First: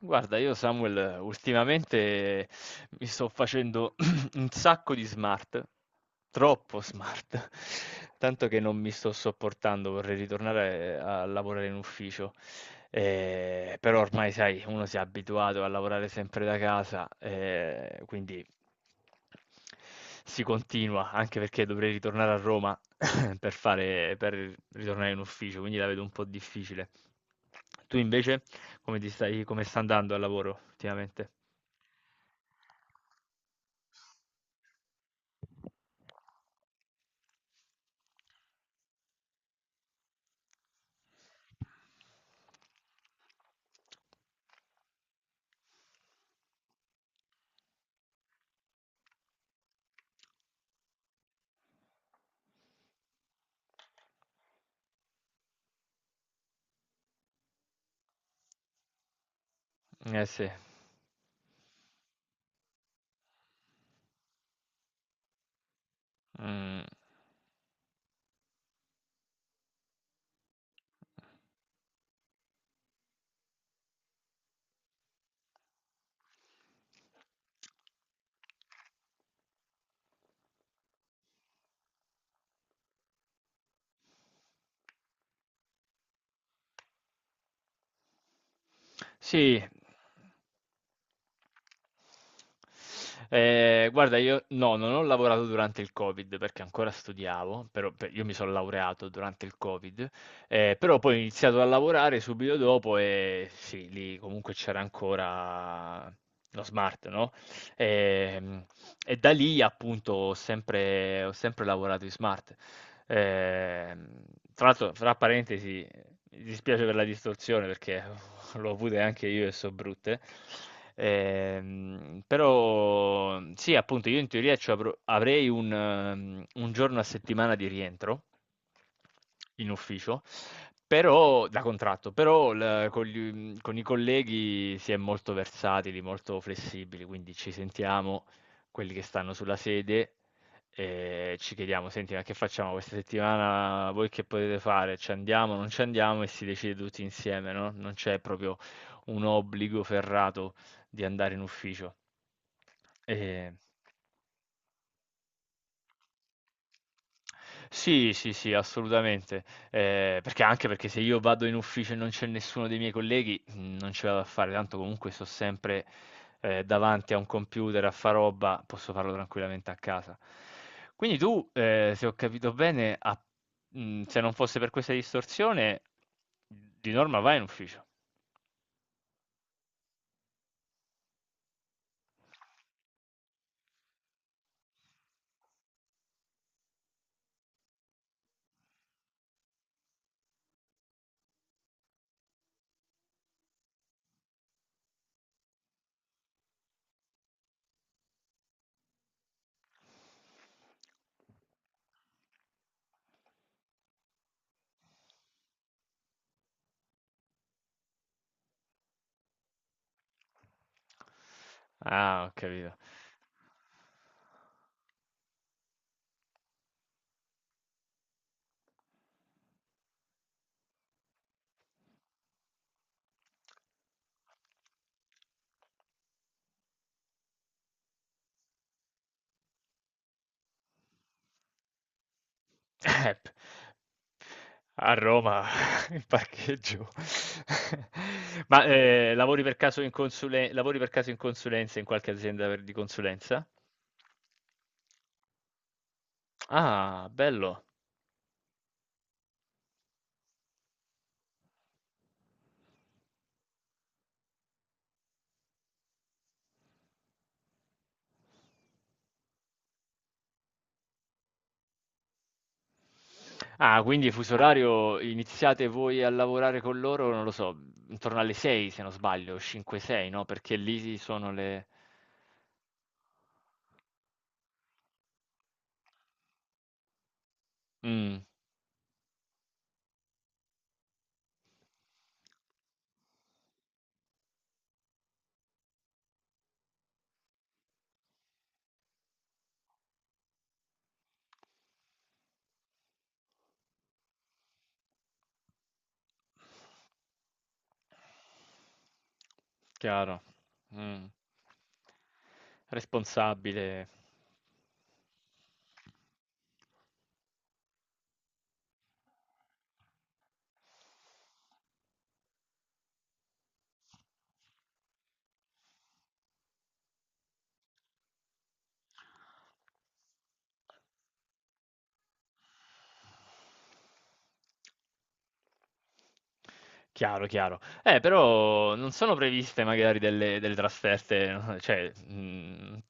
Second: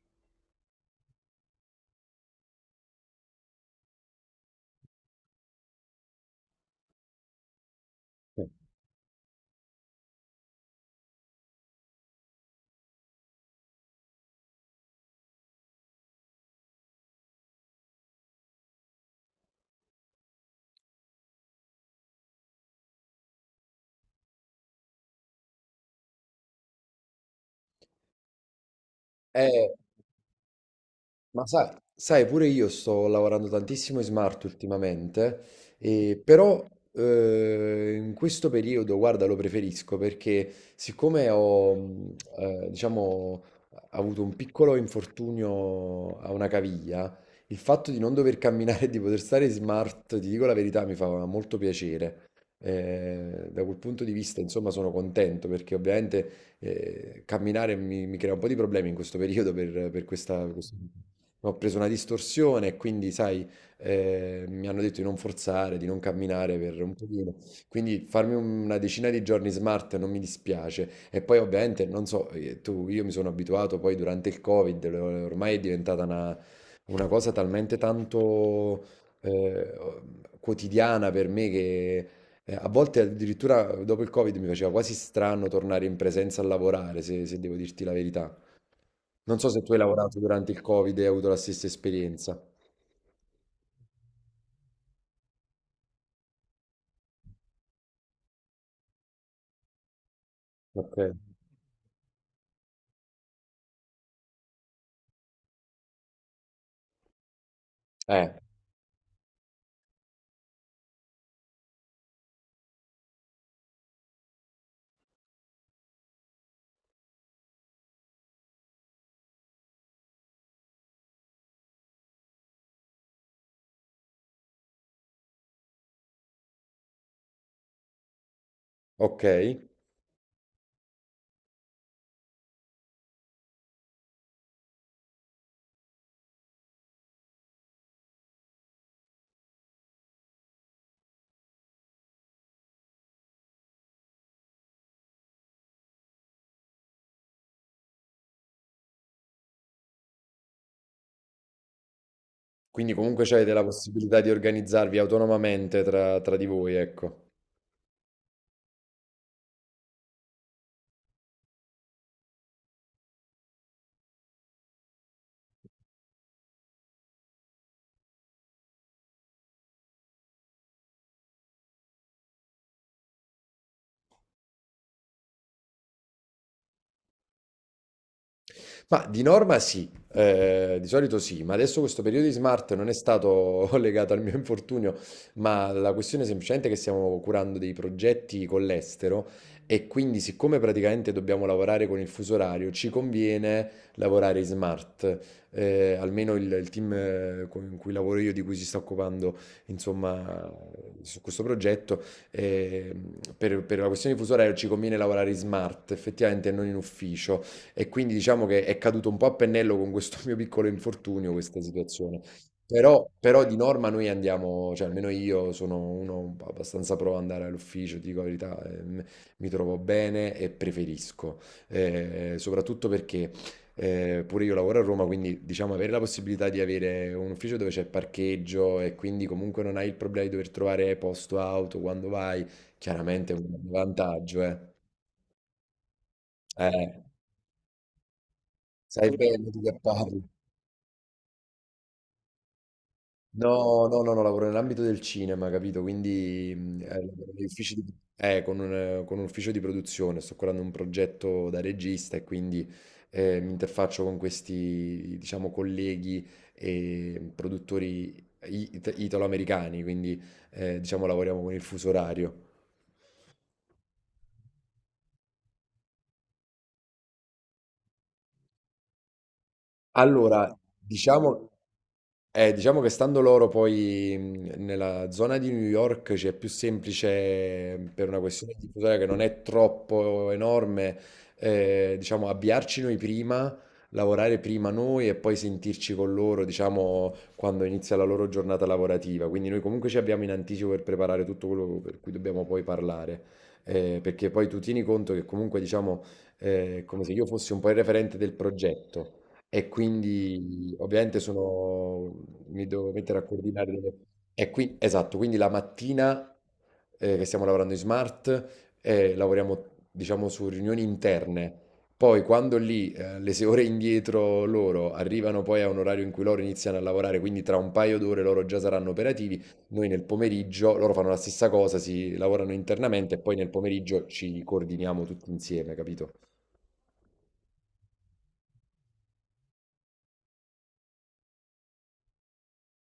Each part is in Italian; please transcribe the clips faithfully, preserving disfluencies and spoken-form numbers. Guarda, io Samuel ultimamente mi sto facendo un sacco di smart, troppo smart, tanto che non mi sto sopportando, vorrei ritornare eh, a lavorare in ufficio. Eh, però ormai, sai, uno si è abituato a lavorare sempre da casa, eh, quindi si continua, anche perché dovrei ritornare a Roma per fare, per ritornare in ufficio, quindi la vedo un po' difficile. Tu invece? Come ti stai come Eh. sta andando al lavoro ultimamente? Ma sai, sai, pure io sto lavorando tantissimo in smart ultimamente, e però eh, in questo periodo, guarda, lo preferisco perché siccome ho, mh, eh, diciamo, avuto un piccolo infortunio a una caviglia, il fatto di non dover camminare e di poter stare in smart, ti dico la verità, mi fa molto piacere. Eh, da quel punto di vista, insomma, sono contento perché ovviamente eh, camminare mi, mi crea un po' di problemi in questo periodo per, per Eh questa... sì. per questo- ho preso una distorsione e quindi, sai, eh, mi hanno detto di non forzare, di non camminare per Mhmm, un pochino. Quindi farmi un- una decina di giorni smart non mi dispiace. E poi ovviamente, non so, eh, tu, io mi sono abituato poi durante il Covid, lo- ormai è diventata una, una cosa talmente tanto eh, quotidiana per me che... eh, A volte addirittura dopo il Covid mi faceva quasi strano tornare in presenza a lavorare, se se devo dirti la verità. Non so sì. se tu hai lavorato durante il Covid e hai avuto la stessa esperienza. Ehm, guarda io no, non ho lavorato durante il Covid perché ancora studiavo, però pe io mi son laureato durante il Covid, ehm, Ok. però poi ho iniziato a lavorare subito dopo e sì, lì comunque c'era ancora lo smart, no, Eh, ehm, e da lì appunto ho sempre ho sempre lavorato in smart. Ehm, Tra l'altro fra parentesi, mi dispiace per la distorsione perché l'ho avute anche io e so brutte. Ehm, però sì, appunto, io in teoria ci avrò- avrei un, ehm, un giorno a settimana di rientro ok. in ufficio, però da contratto, però il- con, gli- con i colleghi si è molto versatili, molto flessibili, quindi ci sentiamo quelli che stanno sulla sede e ci chiediamo: "Senti, ma che facciamo questa settimana? Voi che potete fare? Ci andiamo, non ci andiamo?" E si decide tutti insieme, no, non c'è proprio un obbligo ferrato di andare in ufficio. Quindi comunque avete Ehm la possibilità di organizzarvi autonomamente tra, tra di voi, ecco. sì, sì, sì, assolutamente. Ehm, perché Anche perché se io vado in ufficio e non c'è nessuno dei miei colleghi, mhmm, non ce la vado a fare, tanto comunque sto sempre, ehm, davanti a un computer a fa roba, posso farlo tranquillamente a casa. Quindi tu, ehm, se ho capito bene, a mhmm, se non fosse per questa distorsione, di norma vai in ufficio. Ma di norma sì, eh, di solito sì, ma adesso questo periodo di smart non è stato legato al mio infortunio, ma la questione è semplicemente che stiamo curando dei progetti con l'estero e quindi siccome praticamente dobbiamo lavorare con il fuso orario, ci conviene lavorare in smart. Eh, almeno il, il team eh, con- in cui lavoro io, di cui si sta occupando, insomma, su questo progetto, eh, per, per la questione di fuso orario ci conviene lavorare in smart, effettivamente, e non in ufficio. E quindi diciamo che è caduto un po' a pennello con questo mio piccolo infortunio, questa situazione. Ah, ho capito. Però, però di norma noi andiamo, cioè almeno io sono uno abbastanza pro ad andare all'ufficio, ti dico la verità, ehm, mi trovo bene e preferisco, Eh, soprattutto perché eh, pure io lavoro a Roma, quindi diciamo avere la possibilità di avere un ufficio dove c'è parcheggio e quindi comunque non hai il problema di dover trovare posto auto quando vai, Eh, p chiaramente è un vantaggio, eh. A Roma, in parcheggio. Eh, Ma, ehm, sai lavori bene per di che caso in parli. consule lavori per caso in consulenza, in qualche azienda per di consulenza? No, no, no, no, lavoro nell'ambito del cinema, capito? Quindi mh, eh, Ah, lavoro negli bello. uffici di- eh, con un, eh, con un ufficio di produzione, sto curando un progetto da regista e quindi eh, mi interfaccio con questi, diciamo, colleghi e produttori it- italo-americani, quindi eh, diciamo lavoriamo con il fuso orario. Ah, quindi fuso orario iniziate voi a lavorare con loro, non lo so, mhmm, intorno alle sei se non sbaglio, cinque, sei, no, perché Allora, lì sono diciamo, le Eh, diciamo che stando loro poi mh, nella zona di New York c'è più semplice mh, per Mh. una questione di tutela che non è troppo enorme, eh, diciamo avviarci noi prima, lavorare prima noi e poi sentirci con loro, diciamo, quando inizia la loro giornata lavorativa. Quindi noi comunque ci abbiamo in anticipo per preparare tutto quello per cui dobbiamo poi parlare. Eh, perché poi tu tieni conto che comunque, diciamo, eh, è come se io fossi un po' il referente del progetto. E Chiaro. quindi Mh. ovviamente sono mi devo mettere a coordinare Responsabile. delle... E qui, esatto, quindi la mattina eh, che stiamo lavorando in smart, eh, lavoriamo diciamo su riunioni interne. Poi quando lì eh, le sei ore indietro loro arrivano poi a un orario in cui loro iniziano a lavorare, quindi tra un paio d'ore loro già saranno operativi, noi nel pomeriggio, loro fanno la stessa cosa, si lavorano internamente e poi nel pomeriggio ci coordiniamo tutti insieme, capito? Chiaro, chiaro. Eh, però non sono previste magari delle, delle trasferte, no, cioè, mh,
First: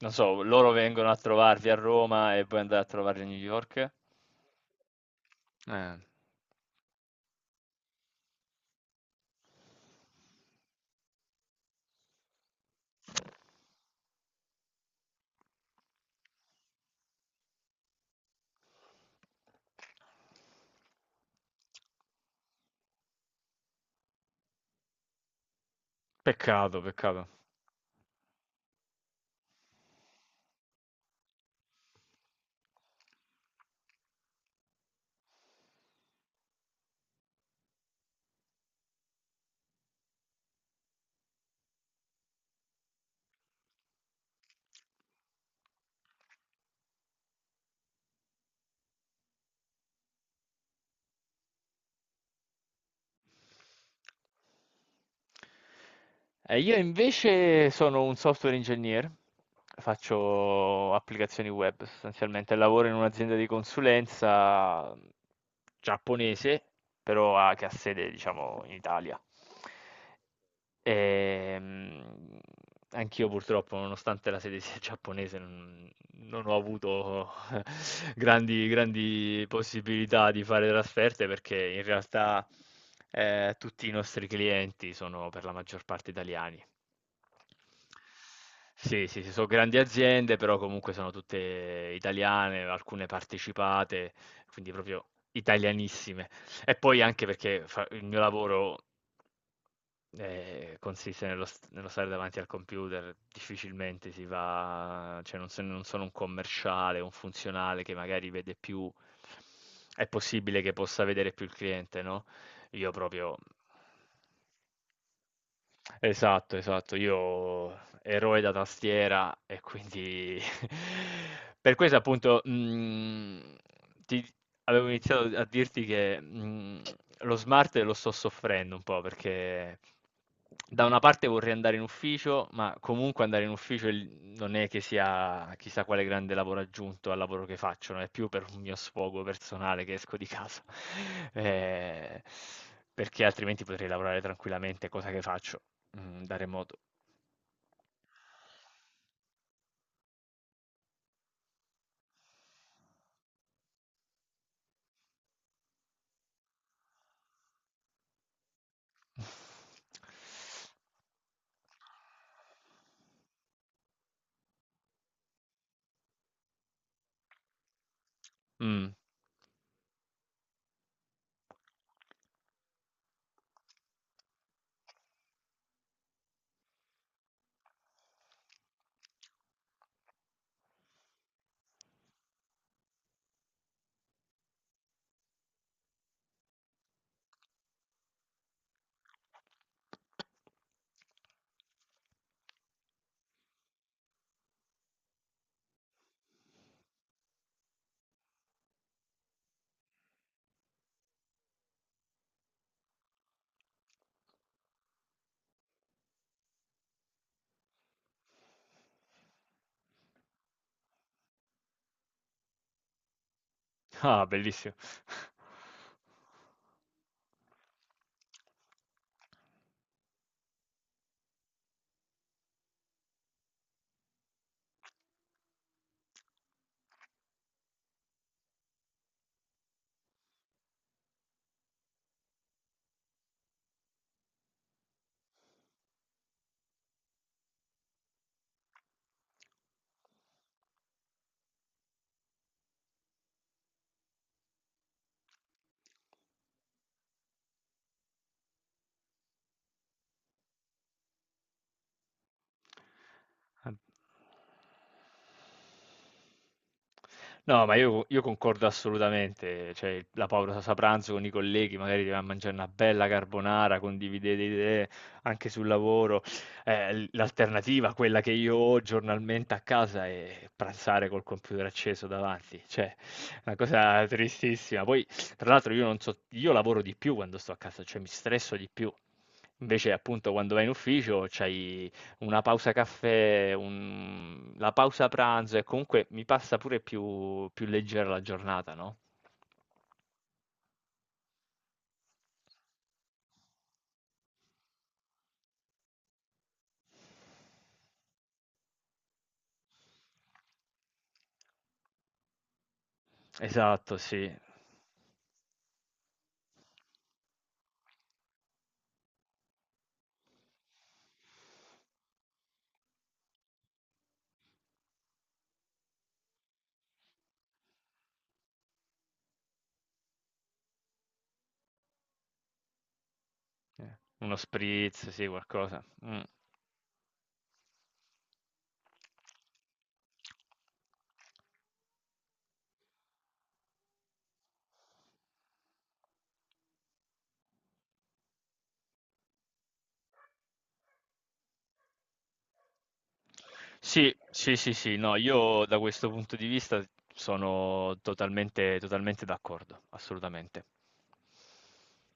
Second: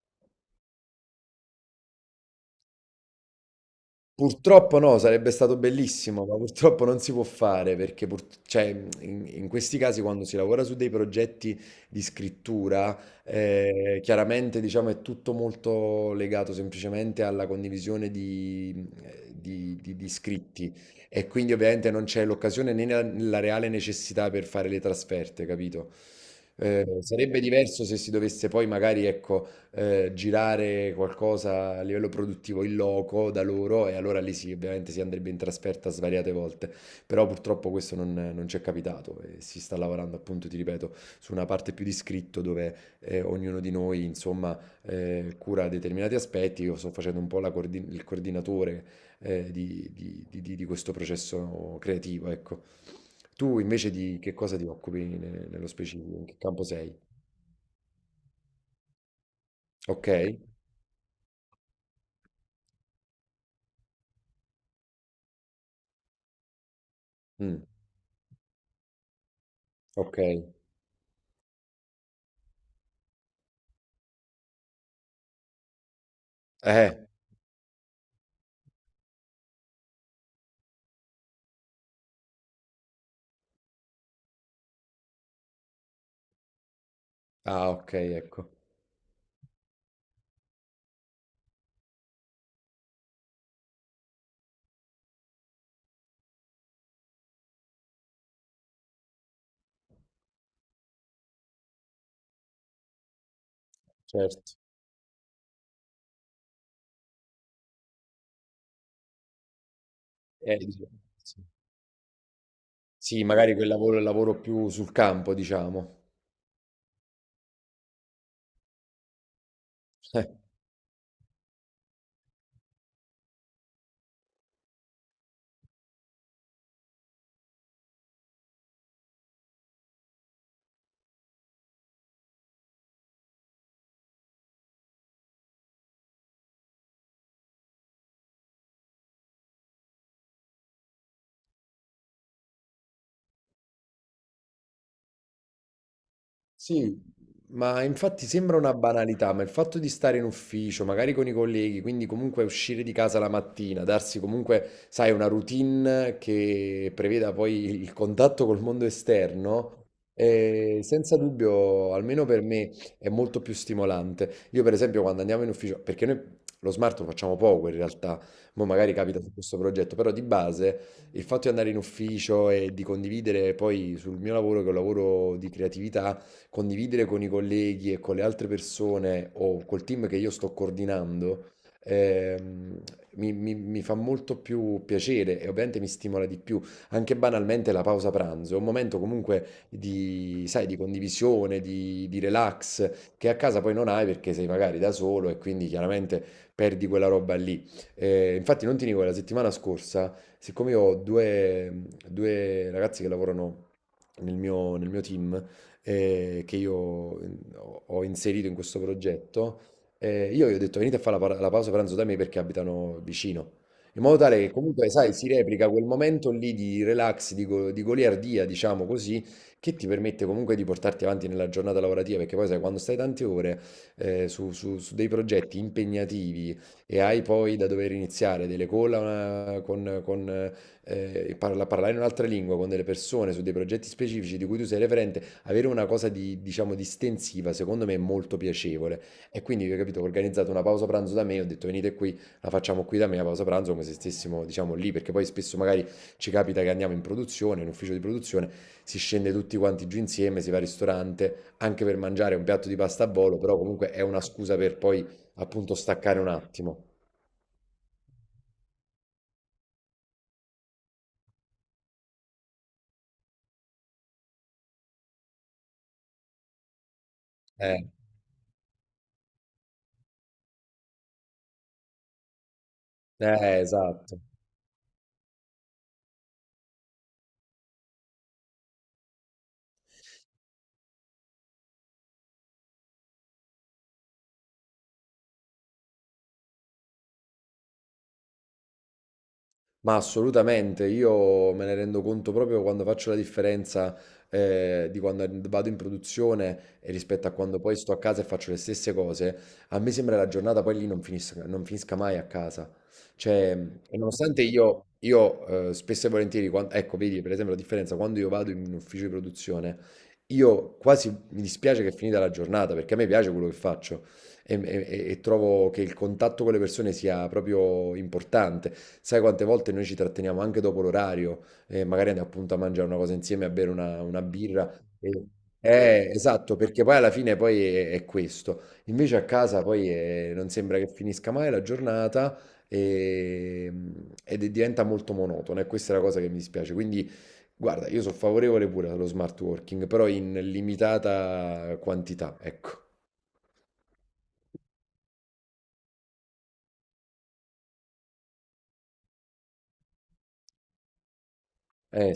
non so, loro vengono a trovarvi a Roma e poi andate a trovarli a New York? Purtroppo no, sarebbe stato Eh, bellissimo, ma purtroppo non si può fare perché pur- cioè, in, in questi casi quando si lavora su dei progetti di scrittura, eh, chiaramente diciamo, è tutto molto legato semplicemente alla condivisione di, eh, di- di- di scritti e quindi ovviamente non c'è l'occasione né la, la reale necessità per fare le trasferte, capito? peccato, Eh, peccato. sarebbe diverso se si dovesse poi magari, ecco eh, girare qualcosa a livello produttivo in loco da loro e allora lì sì, ovviamente si andrebbe in trasferta svariate volte, però purtroppo questo non, non ci è capitato e si sta lavorando appunto, ti ripeto, su una parte più di scritto dove eh, ognuno di noi insomma eh, cura determinati aspetti, io sto facendo un po' la coordin- il coordinatore eh, di, di- di- di- di questo processo creativo, ecco. Tu invece di che cosa ti occupi ne- nello specifico? In che Eh, campo io sei? invece sono un software engineer, Ok? faccio applicazioni web sostanzialmente, lavoro in un'azienda di consulenza giapponese, però ha- Mm, che ha sede, diciamo, in Italia. ok. Ehm, Anch'io purtroppo, nonostante la sede sia giapponese, non, non ho Eh. avuto grandi, grandi possibilità di fare trasferte perché in realtà eh, tutti i nostri clienti sono per la maggior parte italiani. Ah, okay, ecco. Sì, sì, sì, sono grandi aziende, però comunque sono tutte italiane, alcune partecipate, quindi proprio italianissime. E poi anche perché fa il mio lavoro eh, consiste nello, st- nello stare davanti al computer, difficilmente si Certo. va, cioè non, so- non sono un commerciale, un funzionale che magari vede più, è Eh. E possibile che dice possa vedere sì. più il cliente, no? Io Sì, proprio magari quel lavoro è il lavoro più sul campo, diciamo. esatto, esatto. Io eroe da tastiera e Eh. quindi per questo appunto, mhmm, ti avevo iniziato a dirti che, mhmm, lo smart lo sto soffrendo un po' perché da una parte vorrei andare in ufficio, ma comunque andare in ufficio il non è che sia chissà quale grande lavoro aggiunto al lavoro che faccio, no, è più per un mio sfogo personale che esco di casa, ehm, perché altrimenti potrei lavorare tranquillamente, cosa che faccio. Mhmm, da remoto. Sì, ma infatti sembra una banalità, ma il fatto di stare in ufficio, magari con i colleghi, quindi comunque uscire di casa la mattina, darsi comunque, sai, una routine che preveda poi il contatto col mondo esterno, eh, senza dubbio, almeno per me, è molto più stimolante. Io per esempio quando andiamo in ufficio, perché noi lo smart lo facciamo poco in realtà, mo Mh. magari capita su questo progetto, però di base il fatto di andare in ufficio e di condividere poi sul mio lavoro, che è un lavoro di creatività, condividere con i colleghi e con le altre persone o col team che io sto coordinando, ehm, mi, mi- mi fa molto più piacere e ovviamente mi stimola di più. Anche banalmente la pausa pranzo è un momento comunque di, sai, di condivisione, di, di relax, che a casa poi non hai perché sei magari da solo e quindi chiaramente perdi quella roba lì. Eh, infatti non ti dico, la settimana scorsa, siccome io ho due, due ragazzi che lavorano nel mio, nel mio team, eh, che io ho ho inserito in questo progetto, eh, io gli ho detto venite a fare la, pa- la pausa pranzo da me perché abitano vicino, in modo Ah, tale che bellissimo. comunque, sai, si replica quel momento lì di relax, di, go- di goliardia, diciamo così, che ti permette comunque di portarti avanti nella giornata lavorativa, perché poi sai, quando stai tante ore eh, su, su- su dei progetti impegnativi e hai poi da dover iniziare delle call eh, con, con, eh, parla- parlare in un'altra lingua con delle persone su dei progetti specifici di cui tu sei referente, avere una cosa di, diciamo, distensiva, secondo me è molto piacevole. E quindi, ho capito, ho organizzato una pausa pranzo da me, ho detto venite qui, la facciamo qui da me, la pausa pranzo, come se stessimo, diciamo, lì, perché poi spesso magari ci capita che andiamo in produzione, in ufficio di produzione, si scende tutti quanti giù insieme, si va al ristorante, anche per mangiare un piatto di pasta a volo, però Ad comunque è una scusa per poi, appunto, staccare un attimo. no, ma io io concordo assolutamente, cioè il la pausa pranzo con i colleghi, magari ti vai a mangiare una bella carbonara, condividete idee anche sul lavoro. Eh, l Eh, l'alternativa, quella che io ho giornalmente a casa, è pranzare col computer acceso davanti, cioè una eh, cosa esatto. tristissima. Poi, tra l'altro, io non so io lavoro di più quando sto a casa, cioè mi stresso di più. Invece, appunto, quando vai in ufficio c'hai una pausa caffè, un la pausa pranzo e comunque mi passa pure più più leggera la giornata, no. Ma assolutamente, io me ne rendo conto proprio quando faccio la differenza eh, di quando vado in produzione e rispetto a quando poi sto a casa e faccio le stesse cose. A me sembra la giornata poi lì non finisca, non finisca mai a casa. Cioè, Esatto, e sì. Eh, nonostante io, io eh, spesso e volentieri, quan- ecco, vedi per esempio la differenza, quando io vado in un ufficio di produzione, io quasi mi dispiace che è finita la giornata perché a me piace quello che faccio. E, e- e trovo che il contatto con le persone sia proprio importante. Sai quante volte noi ci tratteniamo anche dopo l'orario, eh, magari andiamo appunto a mangiare una cosa insieme, a bere una, una uno birra. spritz, e- sì, qualcosa. Eh, Mh. esatto, perché poi alla fine poi è, è questo. Invece a casa poi è- non sembra che finisca mai la giornata e- ed è- diventa molto monotona e questa è la cosa che mi dispiace. Quindi guarda, io sono favorevole pure allo smart working, però in limitata quantità, ecco. Sì, sì, sì, sì, no, io da questo punto di vista sono totalmente totalmente d'accordo, assolutamente. Eh,